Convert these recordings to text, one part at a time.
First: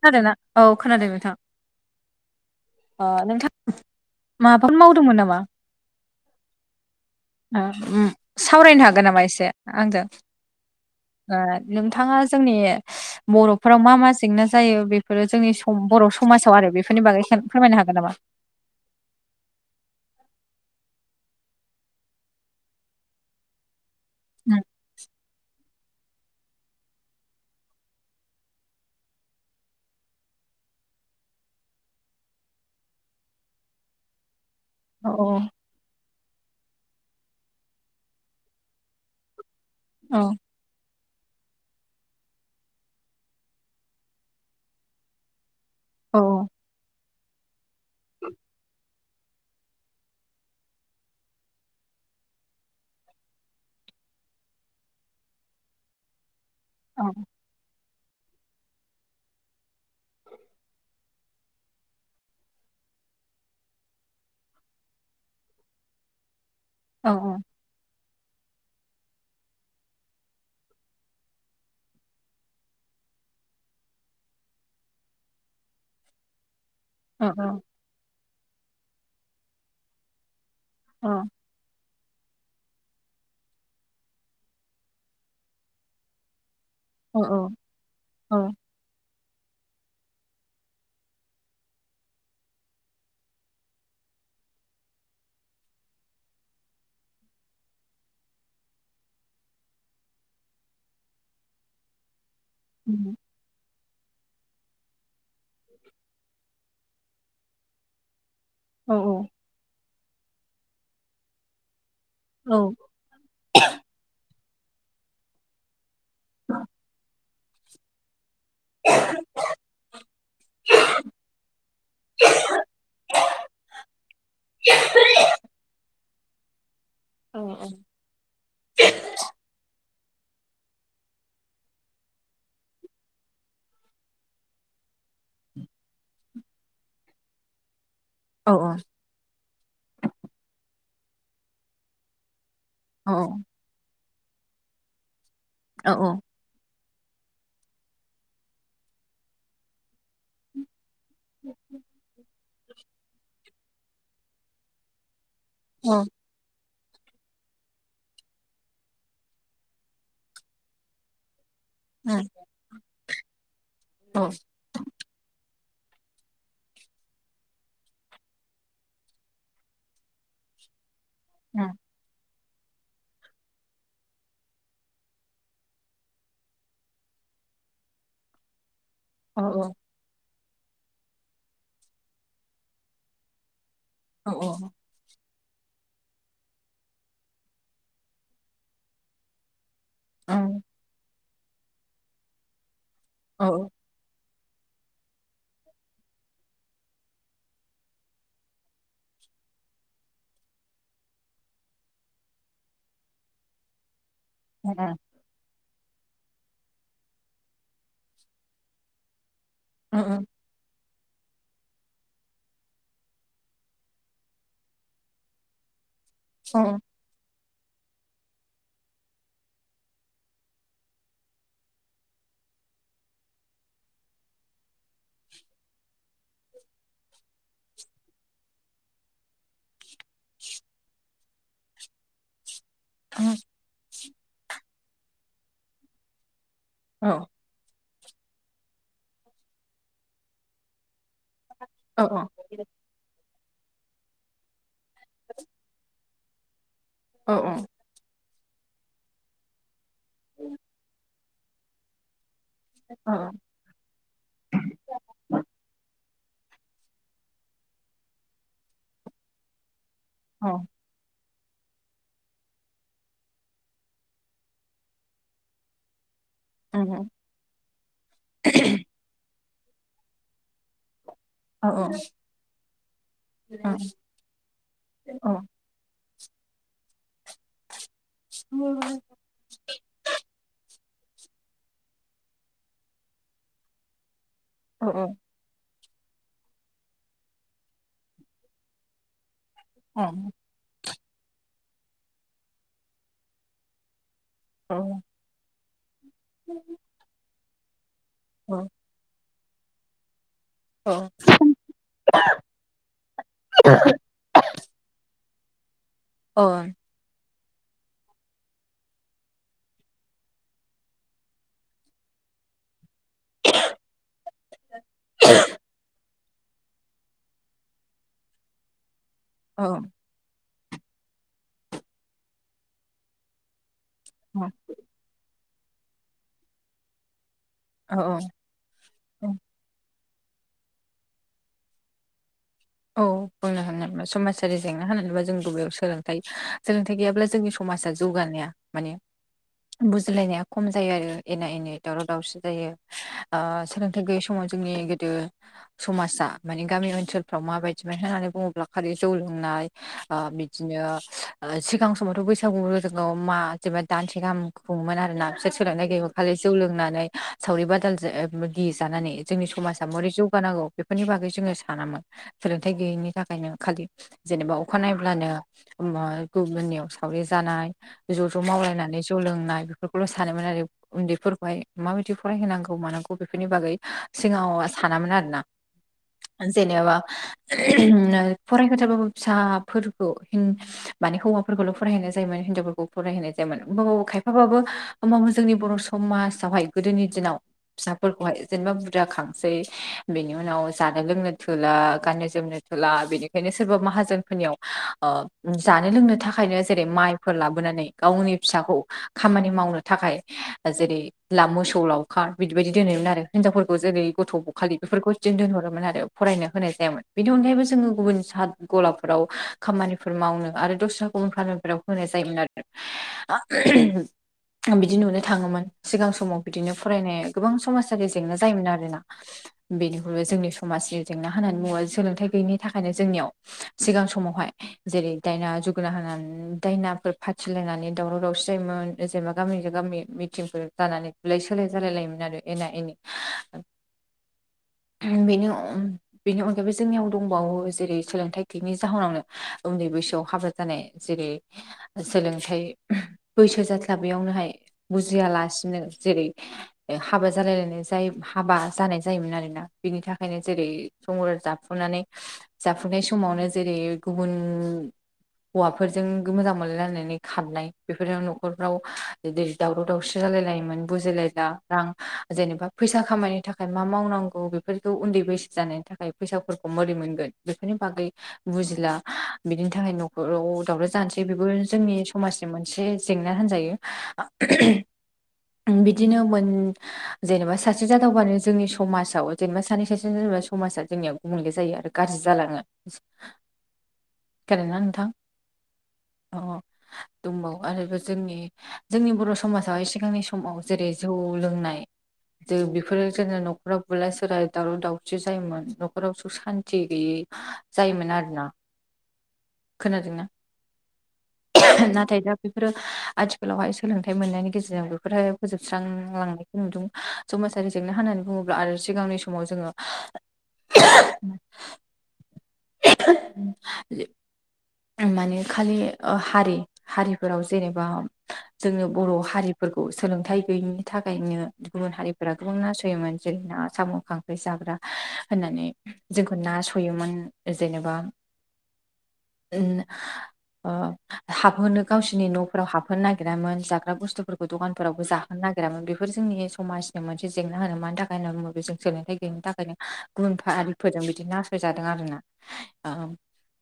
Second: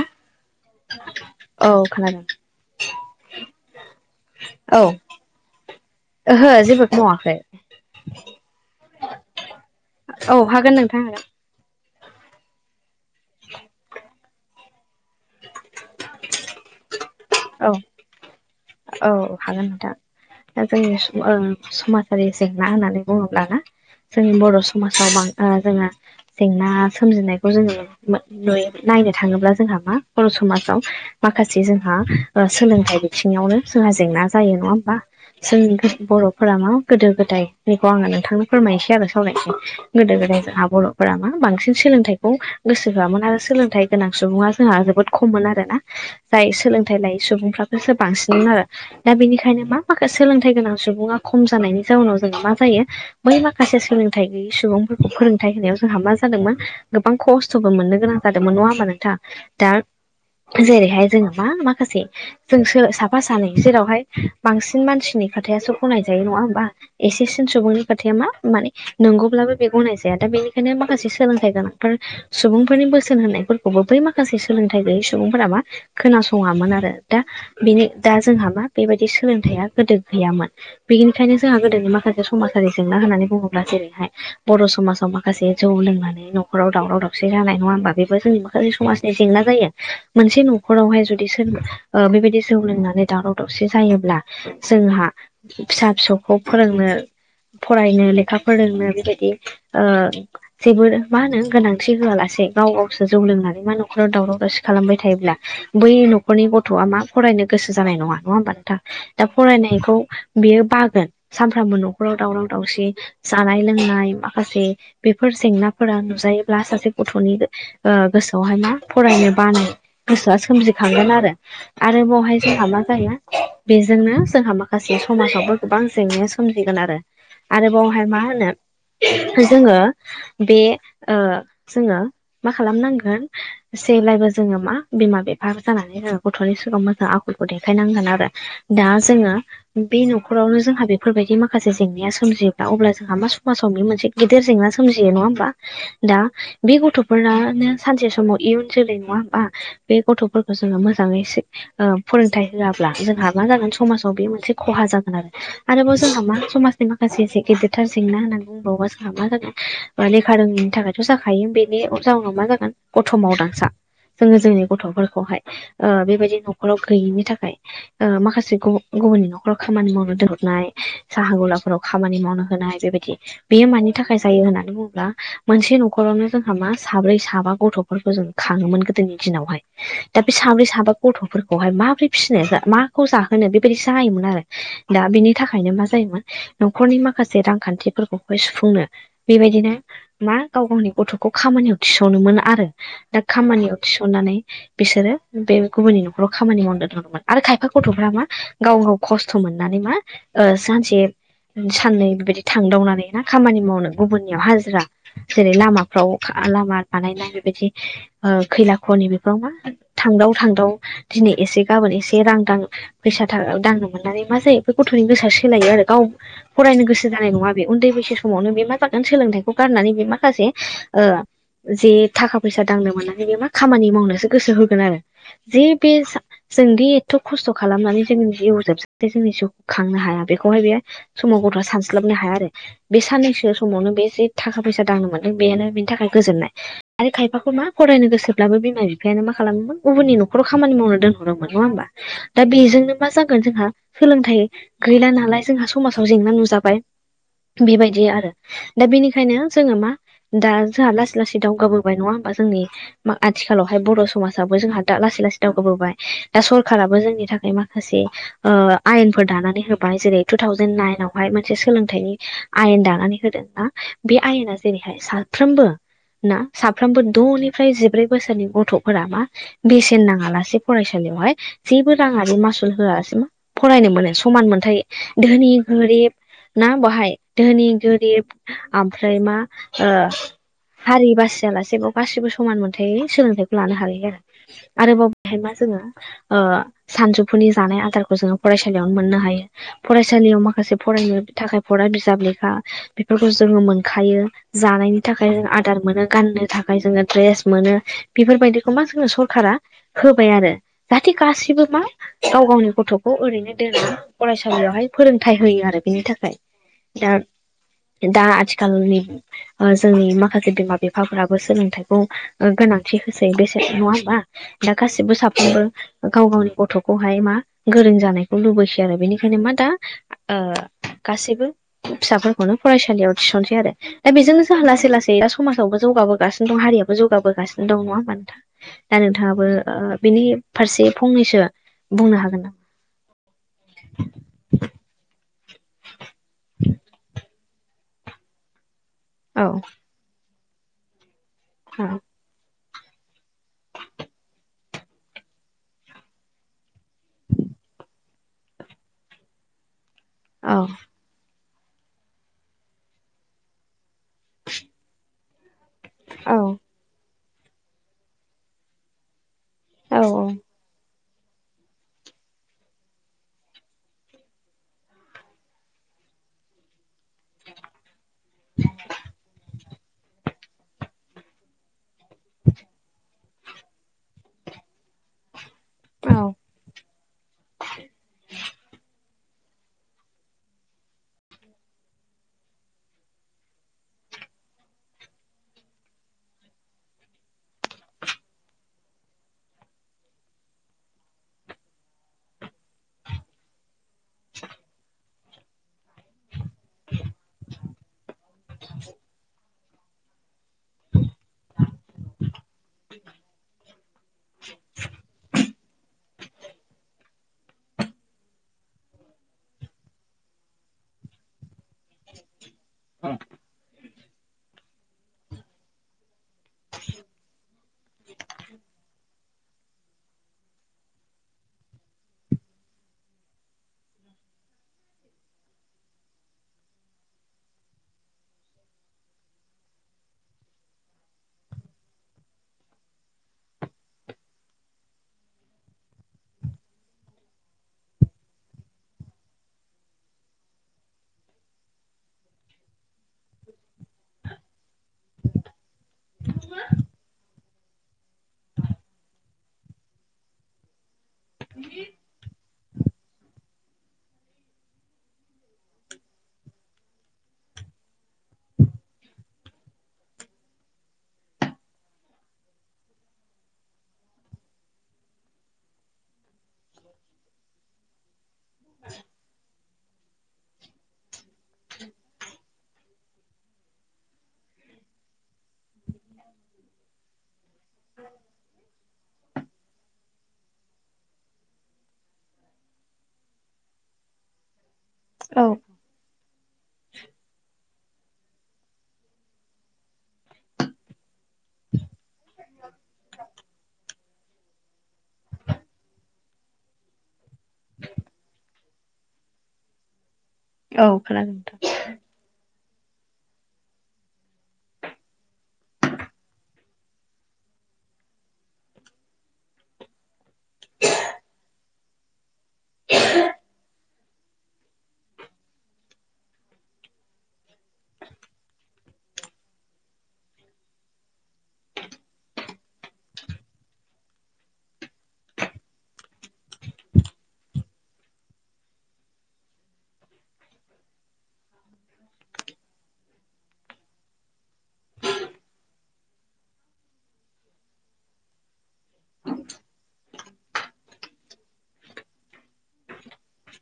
खोनादों नना औ खोनादों नोंथां औ खोनादों। अ नोंथां माबा औ मावदोंमोन नामा? ओहो जेबो मावाखै। सावरायनो हागोन नामा एसे आंजों औ हागोन नोंथां हागोन नोंथाङा जोंनि बर'फोराव मा मा जेंना जायो बेफोरो जोंनि सम बर' समाजाव आरो बेफोरनि बागै औ सावरायनो हागोन नामा? औ हागोन नोंथां। दा जोंनि समाजारि जेंना होननानै बुङोब्लाना जोंनि बर' समाजाव जोङो जेंना सोमजिनायखौ जोङो नुयो नायनो थाङोब्ला जोंहा मा बर' समाजाव माखासे जोंहा सोलोंथाइ बिथिङावनो जोंहा जेंना जायो नङा होमबा औ जों बर'फोरा मा गोदो गोदायनिखौ आङो नोंथांनो फोरमायनोसै आरो सावरायनोसै गोदो औ गोदाय जोंहा बर' फोरा मा बांसिन सोलोंथाइखौ गोसो होयामोन आरो सोलोंथाइ गोनां सुबुङा जोंहा जोबोद खममोन आर ना। जाय सोलोंथाइ लायै सुबुंफाखसो बांसिनमोन आरो। दा बेनिखायनो मा माखासे सोलोंथाइ गोनां सुबुङा खम जानायनि जाउनाव जोङो मा जायो बै माखासे सोलोंथाइ गैयै सुबुंफोरखौ फोरोंथाइ होनायाव जोंहा मा जादोंमोन औ गोबां खस्थ' खसथ'बो मोननो गोनां जादोंमोन नङा होमा नोंथाङा दा जेरैहाय जोङो मा माखासे जोंसो साफा सानै जेरावहाय बांसिन मानसिनि खोथाया सोर गनाय जायो नङा होमबा? औ एसे सिन सुबुंनि खोथाया मा माने नंगौब्लाबो बे गनायजाया दा बेनिखायनो माखासे सोलोंथाइ गोनांफोर सुबुंफोरनि बोसोन होनायफोरखौबो बै माखासे सोलोंथाइ गैयै सुबुंफोराबा खोनासङामोन आरो। दा औ बेनि दा जोंहा मा बेबायदि सोलोंथाइया गोदो गैयामोन औ बिनिखायनो जोंहा गोदोनि माखासे समाजारि जेंना होननानै बुङोब्ला जेरैहाय बर' समाजाव माखासे जौ लोंनानै न'खराव दावराव औ दावसि औ जानाय नङा होमबा बेबो जोंनि माखासे समाज जेंना जायो मोनसे न'खरावहाय जुदि सोरबा बेबायदि जौ लोंनानै दावराव दावसि जायोब्ला जोंहा फिसा फिसौखौ फोरोंनो फरायनो लेखा फोरोंनो बेबायदि ओ जेबो मा होनो गोनांथि होआलासे गाव गावसो जौ लोंनानै मा न'खराव दावराव दावसि खालामबाय थायोब्ला। बै न'खरनि गथ' गथ'आ मा फरायनो गोसो जानाय नङा नङा? होमब नोंथा औ दा फरायनायखौ बेयो बागोन सानफ्रोमबो न'खराव दावराव औ दावसि जानाय लोंनाय माखासे बेफोर जेंनाफोरा नुजायोब्ला सासे गथ'नि गोसोआवहाय मा फरायनो बानो गोसोआ सोमजिखांगोन आरो। आरो बावहाय जोंहा मा जायो बेजोंनो जोंहा माखासे समाजावबो गोबां जेंनाया सोमजिगोन आरो औ आरो बावहाय मा होनो जोङो बे जोङो मा खालामनांगोन जेब्लाायबो जोङो मा बिमा बिफा जानानै रोङ गथ'नि सिगाङाव मोजां आखलखौ देखायनांगोन आरो औ दा जोङो बे न'खरावनो जोंहा बेफोरबायदि माखासे जेंनाया सोमजियोब्ला अब्ला जोंहा मा समाजाव समनि मोनसे गिदिर जेंना सोमजियो नङा होमबा औ दा बे गथ'फोरानो सानसे समाव इयुन जोलै नङा हबा बे गथ'फोरखौ जोङो मोजां मोजाङै फोरोंथाइ होआब्ला जोंहा मा जागोन समाजाव बे मोनसे खहा जागोन आरो। आरोबाव जोंहा मा माखासे एसे गेदेरथार जेंना होननानै बुंबावबा जोंहा मा जागोन लेखा रोङिनि थाखायथ' जाखायो बे जाउनाव मा जागोन गथ' मावदांसा जोङो जोंनि गथ'फोरखौहाय बेबायदि न'खराव गैयिनि थाखाय माखासे गुबुननि न'खराव खामानि मावनो दोनहरनाय साहा गुलाफोराव खामानि मावनो होनाय बेबायदि बेयो मानि थाखाय जायो होननानै बुङोब्ला मोनसे न'खरावनो जोंहा मा साब्रै साबा गथ'फोरखौ जों खाङोमोन गोदोनि दिनावहाय दा बे साब्रै साबा गथ'फोरखौहाय माबोरै फिसिनो मा? माखौ जाहोनो बेबायदि जाहायोमोन आरो। दा बिनि थाखायनो मा जायोमोन न'खरनि माखासे रांखान्थिफोरखौहाय सुफुंनो। बेबायदिनो मा गाव गावनि गथ'खौ खामानियाव थिसावनो मोनो आरो दा खामानियाव थिसननानै बिसोरो बे गुबुननि न'खराव खामानि मावनो दमोन आरो खायफा गथ'फ्रा मा गाव गाव खस्थ' मोननानै मा सानसे साननै बेबायदि थांदावनानै ना खामानि मावनो? गुबुननियाव हाजिरा जेरै लामा फाव लामा बानायनाय बेबायदि खैला खनि बेफोराव मा थांदाव थांदाव दिनै एसे गाबोन एसे रांदां फैसा थाख दांनो मोननानै मा जायो? बे गथ'नि गोसोआ सोलायो आरो गाव औ फरायनो गोसो जानाय नङा बे। उन्दै बैसो समावनो बे मा जागोन सोलोंथाइखौ गारनानै बे माखासे जे थाखा फैसा दांनो मोनाखै मा खामानि मावनोसो गोसो होगोन आरो जे बे जों बे एथ' खस्थ' खालामनानै जों जिवजाब जोंनि जि खांनो हाया बेखौहाय बे समाव गथ'आ सानस्लाबनो हाया आरो बे औ साननैसो समावनो बे जे थाखा फैसा दांनो मोनदों बेानो बेनि थाखाय गोजोननाय आरो औ खायफाखौ मा फरायनो गोसोब्लाबो बिमा बिफायानो मा खालामोममोन। गुबुन न'खराव खामानि मावनो दोनहरदोंमोन नङा होनबा? औ दा बेजोंनो मा जागोन जोंहा सोलोंथाइ गैला नालाय जोंहा समाजाव जेंना नुजाबाय औ औ बेबायदि आरो दा बेनिखायनो जोङो मा दा जोंहा लासै लासै दावगाबो नङा होनबा? जोंनि औ आथिखालावहाय बर' समाज जोंहा दा लासै लासै दावगबोबाय दा सरखाराबो जोंनि थाखाय माखासे। आयेनफोर दानानै होबाय जेरै टु औ थावजेेन नाइन आव हाय मोनसे सोलोंथाइनि आयेन दानानै होदोंनाा। बे आयना जेरैहाय साफ्रोमबो ना औ साफ्रोमबो द'निफ्राय जिब्रै बोसोरनि गथ'फोरा मा बेसेन नाङा लासे फरायसालियावहाय औ औ जेबो राङाआरो मासुल होयासिम औ फरायनो मोनो समान मोनथाय औ धोनि गोरिब ना बहाय धोनि गोरिब ओमफ्राय मा हारि बासियालासे बेयाव गासिबो समान मोनथाय सोलोंथायाइखौ लानो हायो आरो। आरोबाव बेहाय मा जोङो सानजौफुनि जानाय आदारखौ जोङो फरायसालियावनो मोननो हायो। फरायसालियाव माखासे फरायनो थाखाय फरा बिजाब लेखा बेफोरखौ जोङो मोनखायो। जानायनि थाखाय जों आदार मोनो गाननो थाखाय जोङो द्रेस मोनो बेफोरबायदिखौ मा जोंनो सरखारा होबाय आरो जाहाथे गासिबो मा गाव गावनि गथ'खौ ओरैनो दोना फरायसालियावहाय फोरोंथाय होयो आरो बेनि थाखाय। अ' दा दा आथिखालनि जोंनि माखासे बिमा बिफाफोराबो सोलोंथाइखौ ओ गोनांथि होसै। बेसे नङा होमबा दा गासिबो साफ्रोमबो गाव गावनि गथ'खौहाय मा गोरों जानायखौ लुबैसै आरो बेनिखायनो मा दा औ ओ गासैबो फिसाफोरखौनो फरायसालियाव थिसनसै आरो। दा बेजोंनो जोंहा लासै लासै दा समाजावबो जौगाबोगासिनो दं हारिाबो जौगाबोगासिनो नोंङा होमबा? दा नोंथाङाबो बेनि फारसे फंनैसो बुंनो हागोन नामा? औ बुंनो हागोन समाजारि जेंना होननानैङा जों गुबबेयाव सोलोंथाइ सोलोंथाइ गैयाब्ला जोंनि। समाजा जौगानाया माने। औ। बुजिलायनाया खम जायो आरो एना एनि औ दावराव दावसि जायो। सोलोंथाइ गैयि समाव जोंनि गोदो समाजा माने गामि ओनसोल फाव माबायदिमोन होननानै बुङोब्ला खालि जौ लोंनाय औ बिदिनो सिगां समावथ' बैसागु जोङाव मा जेनबा दानसे गाहाम खुङोमोन आर ना बिसोर सोनारनाय गायोमोन खालि जौ लोंनानै सावरि बादालजो जानानै जोंनि समाज दा औ मरि जौगा नांगौ बेफोरनि बागै जोङो सानामोन। सोलोंथाय गैयैनि थाखायनो खालि जेनेबा अखा नायब्लानो मा गुबुननियाव सावरि जानाय ज' ज' मावलायनानै जौ लोंनाय बेफोरखौल' सानोमोन आरो उन्दैफोरखौहाय माबायदि फरायहोनांगौ मानांगौ बेफोरनि बागै सिगाङाव सानामोन आरो ना। ओ जेनेबा नो फरायहोथाबाबो फिसाफोरखौ माने हौवाफोरखौल' फरायहाय जायोमोन हिनजावफोरखौ फरायहैनाय जायामोन होमबा बाबो खायफाबाबो होमबाबो जोंनि बर' समाजावहाय गोदोनि दिनाव फिसाफोरखौहाय जेनेबा बुरजा खांसै बेनि उनाव जानो लोंनो थोला। गाननो जोमनो थोला बेनिखायनो सोरबा माहाजोनफोरनियाव ओ जानो लोंनो थाखायनो जेरै माइ फोर लाबोनानै गावनि फिसाखौ खामानि मावनो थाखाय ओ जेरै ला मोसौ लावखार बिदि बायदि दोनोमोन आरो। हिनजावफोरखौ जेरै गथ' बखालि बेफोरखौ बिदिनो दोनहरोमोन आरो। फरायनो होनाय जायामोन बिनथन [unintelligible] जोङो गुबुन सा गलाफोराव खामानिफोर मावनो आरो दस्रा गुबुन फ्रामफोराव होनाय जायो मोन आरो [unintelligible] उम आं बिदि नुनो थाङोमोन। सिगां समाव बिदिनो फरायनाय गोबां समाजारि जेंना जायोमोन आरो ना। बेनिख्रुयबो जोंनि समाजनि जेंना होननानै मुङा सोलोंथाय गैयिनि थाखायनो जोंनियाव सिगां समावहाय जेरै दायना जुगोना होनानै दायनाफोर फाथि होलायनानै दावराव दावसि जायोमोन। ओ जेनेबा गामिजों गामि मिटिंफोर जानानै दुलाय सोलाय जालाय लायोमोन आरो। एना एनि ओ उम बेनि अम बेनि अनगायैबो जोंनियाव दंबावो जेरै सोलोंथाइ गैयैनि जाहोनावनो उन्दै बैसोआव हाबा जानाय। जेरै ओ सोलोंथाइ बैसो जाथ्लाबैयावनोहाय बुजियालासिनो जेरै ओ हाबा जालायलायनाय जाय हाबा जानाय जायोमोन आरोना बेनि थाखायनो जेरै संरा जाफुंनानै जाफुनाय समावनो जेरै गुबुन हौवाफोरजों गो मोजां मोनलायलायनानै खारनाय बेफोराव न'खरफ्राव बिदि दावराव दावसि जालाय लायोमोन। बुजिलायला रां जेनेबा फैसा खामायनो थाखाय मा मावनांगौ बे फोरखौ उन्दै बैसो जानाय थाखाय फैसाफोरखौ मोरै मोनगोन बेफोरनि बागै बुजिला बिनि थाखाय न'ख बोराव दावराव जानोसै बेबो जोंनि समाजनि मोनसे जेंना होनजायो। ओं बिदिनो मोन जेनेबा सासे जाथावबानो जोंनि समाजाव जेनेबा सानै सासे जेनेबा समाजा जोंनिया गुबुंले जायो आरो गाज्रि जालाङो [unintelligible] नोंथां औ अ दंबावो आरो गो जोंनि जोंनि बर' समाजावहाय सिगांनि समाव जेरै जौ लोंनाय जो बेफोरो जोङो न'खराव बुलाय सोरा दावराव दावसि जायोमोन न'खराव सचख सान्ति गैयै जायोमोन आरोना खोनादोंना औ खोनादों नोंथां नाथाय दा बेफोरो आथिखालावहाय सोलोंथाइ मोननायनि गेजेरजों बेफोरहाय फोजोबस्रां लांनाय खो नुदों। समाजारि जेंना होननानै बुङोब्ला आरो सिगांनि समाव जोङो लि आं माने खालि ओ हारि हारिफोराव जेनेबा जोंनो बर' हारिफोरखौ सोलोंथाइ गैयिनि थाखायनो गुबुन हारि फ्रा गोबां नासयोमोन जेरै ना साम' खांख्राय जाग्रा होननानै जोंखौ नासयोमोन जेनेबा [unintelligible] ओ हाबहोनो गावसोरनि न'फोराव हाबहोनो नागिरामोन जाग्रा बुस्थुफोरखौ दखानफोरावबो जा नागिरामोन बेफोर जोंनि समाजनि मोनसे जेंना आरो मानि थाखाय होनना बुङोबा बे जों सोलोंथाइ गैयिनि थाखायनो गुबुन फारिफोरजों बिदि नासयजादों आरोना ओ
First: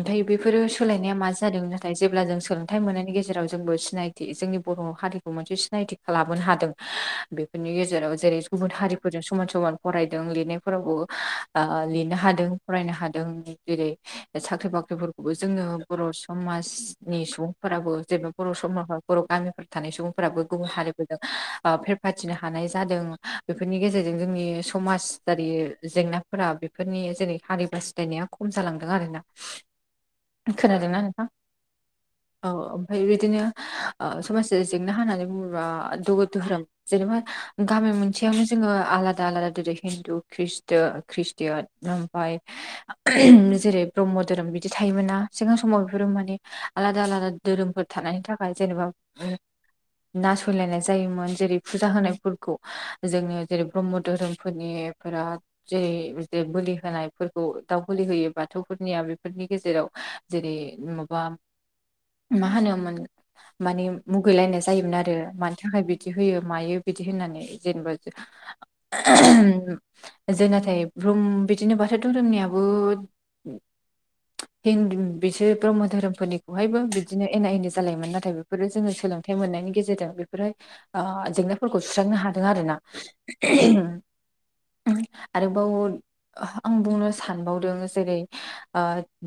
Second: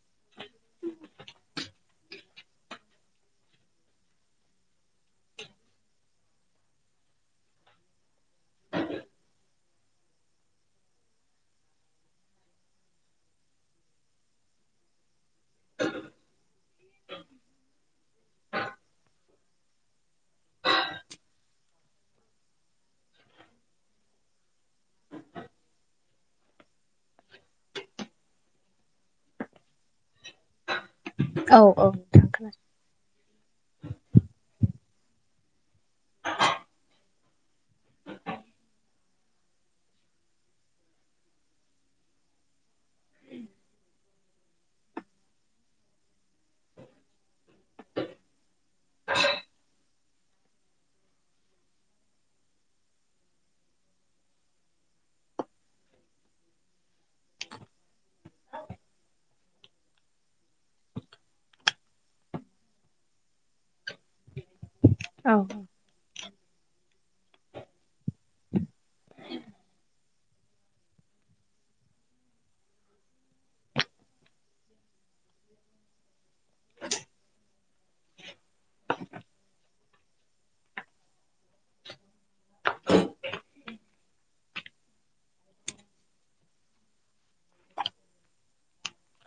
ओमफाय बेफोरो सोलायनाया मा जादों नाथाय जेब्ला जों सोलोंथाइ मोननायनि गेजेराव जोंबो सिनायथि जोंनि बर' हारि खौ मोनसे सिनायथिखो लाबोनो हादों बेफोरनि गेजेराव जेरै गुबुन हारिफोरजों समान समान फरायदों लिरनायफोरावबो आ लिरनो हादों फरायनो हादों जेरै साख्रि बाख्रिफोर बो जोङो बर' समाजनि सुबुंफोराबो जेबो बर' समाफोर बर' गामिफोर थानाय सुबुंफोराबो गुबुन हारिफोरजों ओ फेरफाथिनो हानाय जादों बेफोरनि गेजेरजों जोंनि समाजारि जेंनाफोरा बेफोरनि जेरै हारि बासि [unintelligible] खम जालांदों आरोना खोनादोंना नोंथां औ नोंथां औ खोनादों ओमफाय बिदिनो ओ समाजारि जेंना होननानै बुङोबा द' दोहोरोम जेनेबा गामि मोनसेयावनो जोङो आलादा आलादा [unintelligible] हिन्दु खृष्टो खृष्टिया ओमफाय [unintelligible] जेरै ब्रह्म धोरोम बि दि थायोमोन ना सिगां समाव बेफोरो माने आलादा आलादा धोरोमफोर थानायनि थाखाय जेनेबा [unintelligible] नासयलायनाय जायोमोन जेरै फुजा होनायफोरखौ जोंनि जेरै ब्रह्म धोरोमफोरनि बिराद जेरै बिदि बोलि होनायफोरखौ दाउ बोलि होयो बाथौफोरनिया बे फोरनि गेजेराव जेरै माबा मा होनोमोन माने मुगैलायनाय जायोमोन आरो मानि थाखाय बि बिदि होयो मायो बिदि होननानै जेनेबा [unintelligible] [unintelligible] जों नाथाय ब्रुम बिदिनो बाथौ धोरोमनियाबो [unintelligible] बिसोर ब्रह्म धोरोमफोरनि खौहायबो बिदिनो एना एनि जालायोमोन नाथाय बेफोरो जोङो सोलोंथाइ मोननायनि गेजेरजों बेफोरो आ [unintelligible] फोरखौ सुस्रांनो हादों आरोना [unintelligible] आरोबाव आं बुंनो सानबावदों जेरै ओ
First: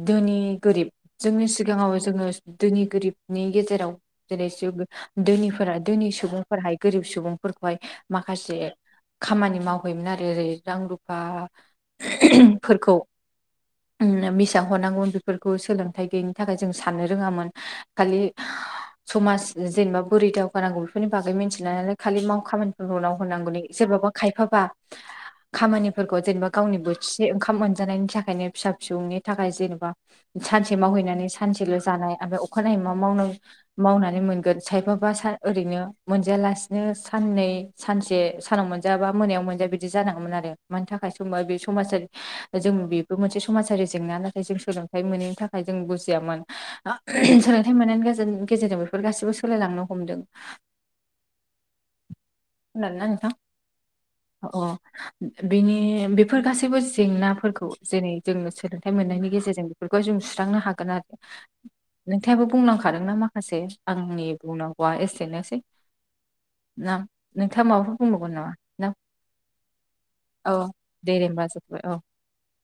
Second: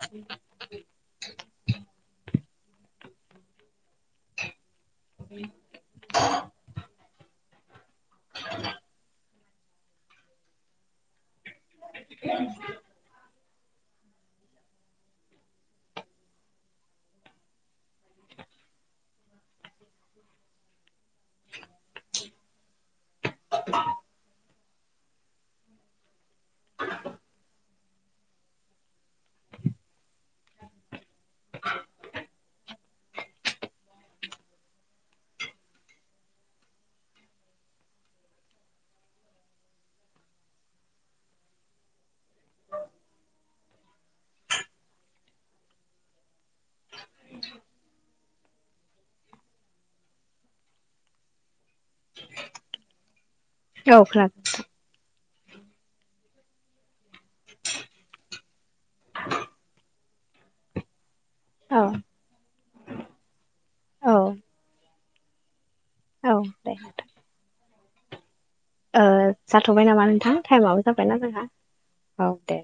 धोनि गोरिब जोंनि सिगाङाव जोङो दोनि गोरिबनि गेजेराव जेरै [unintelligible] धोनिफोरा धोनि सुबुंफोरहाय गोरिब सुबुंफोरखौहाय माखासे खामानि मावहैयोमोन आरो ओरै रां रुफा [unintelligible] फोरखौ बिसां हरनांगौमोन बेफोरखौ सोलोंथाइ गैयिनि थाखाय जों साननो रोङामोन खालि समाज जेनेबा बोरै दावगानांगौ बेफोरनि बागै मिनथिला नालाय खालि माव खामानिफोरखौ मावहोनांगौनि सोरबाबा खायफाबा खामानिफोरखौ जेनेबा गावनि बोथिसे ओंखाम मोनजानायनि थाखायनो फिसा फिसौनि थाखाय जेनेबा सानसे मावहैनानै सानसेल' जानाय ओमफ्राय अखानायै मा मावनांगौ, मावनानै मोनगोन सायफाबा सा ओरैनो मोनजायालासिनो साननै सानसे सानाव मोनजायाबा मोनायाव मोनजायो बिदि जानांगौमोन आरो मानि थाखाय समबा बे समाजारि जों बेबो मोनसे समाजारि जेंना नाथाय जों सोलोंथाइ मोनैनि थाखाय जों बुजियामोन। सोलोंथाइ मोननायनि गेजेर गेजेरजों बेफोर गासैबो सोलायलांनो हमदों। खोनादों ना नोंथां, औ खोनादों अ' बिनि बेफोर गासैबो जेंनाफोरखौ जेरै जों सोलोंथाइ मोननायनि गेजेरजों बेफोरखौ जों सुस्रांनो हागोन आरो। औ नोंथाङाबो बुंलांखादोंना माखासे औ आंनि बुंनांगौआ एसेनोसै। औ ना नोंथाङा माबाफोर बुंबावगोन नामा ना ओ जाथ'बाय नामा नोंथां औ थाइमाबो दे जाबायना दे होमबा जोंहा जोब्बाय औ दे।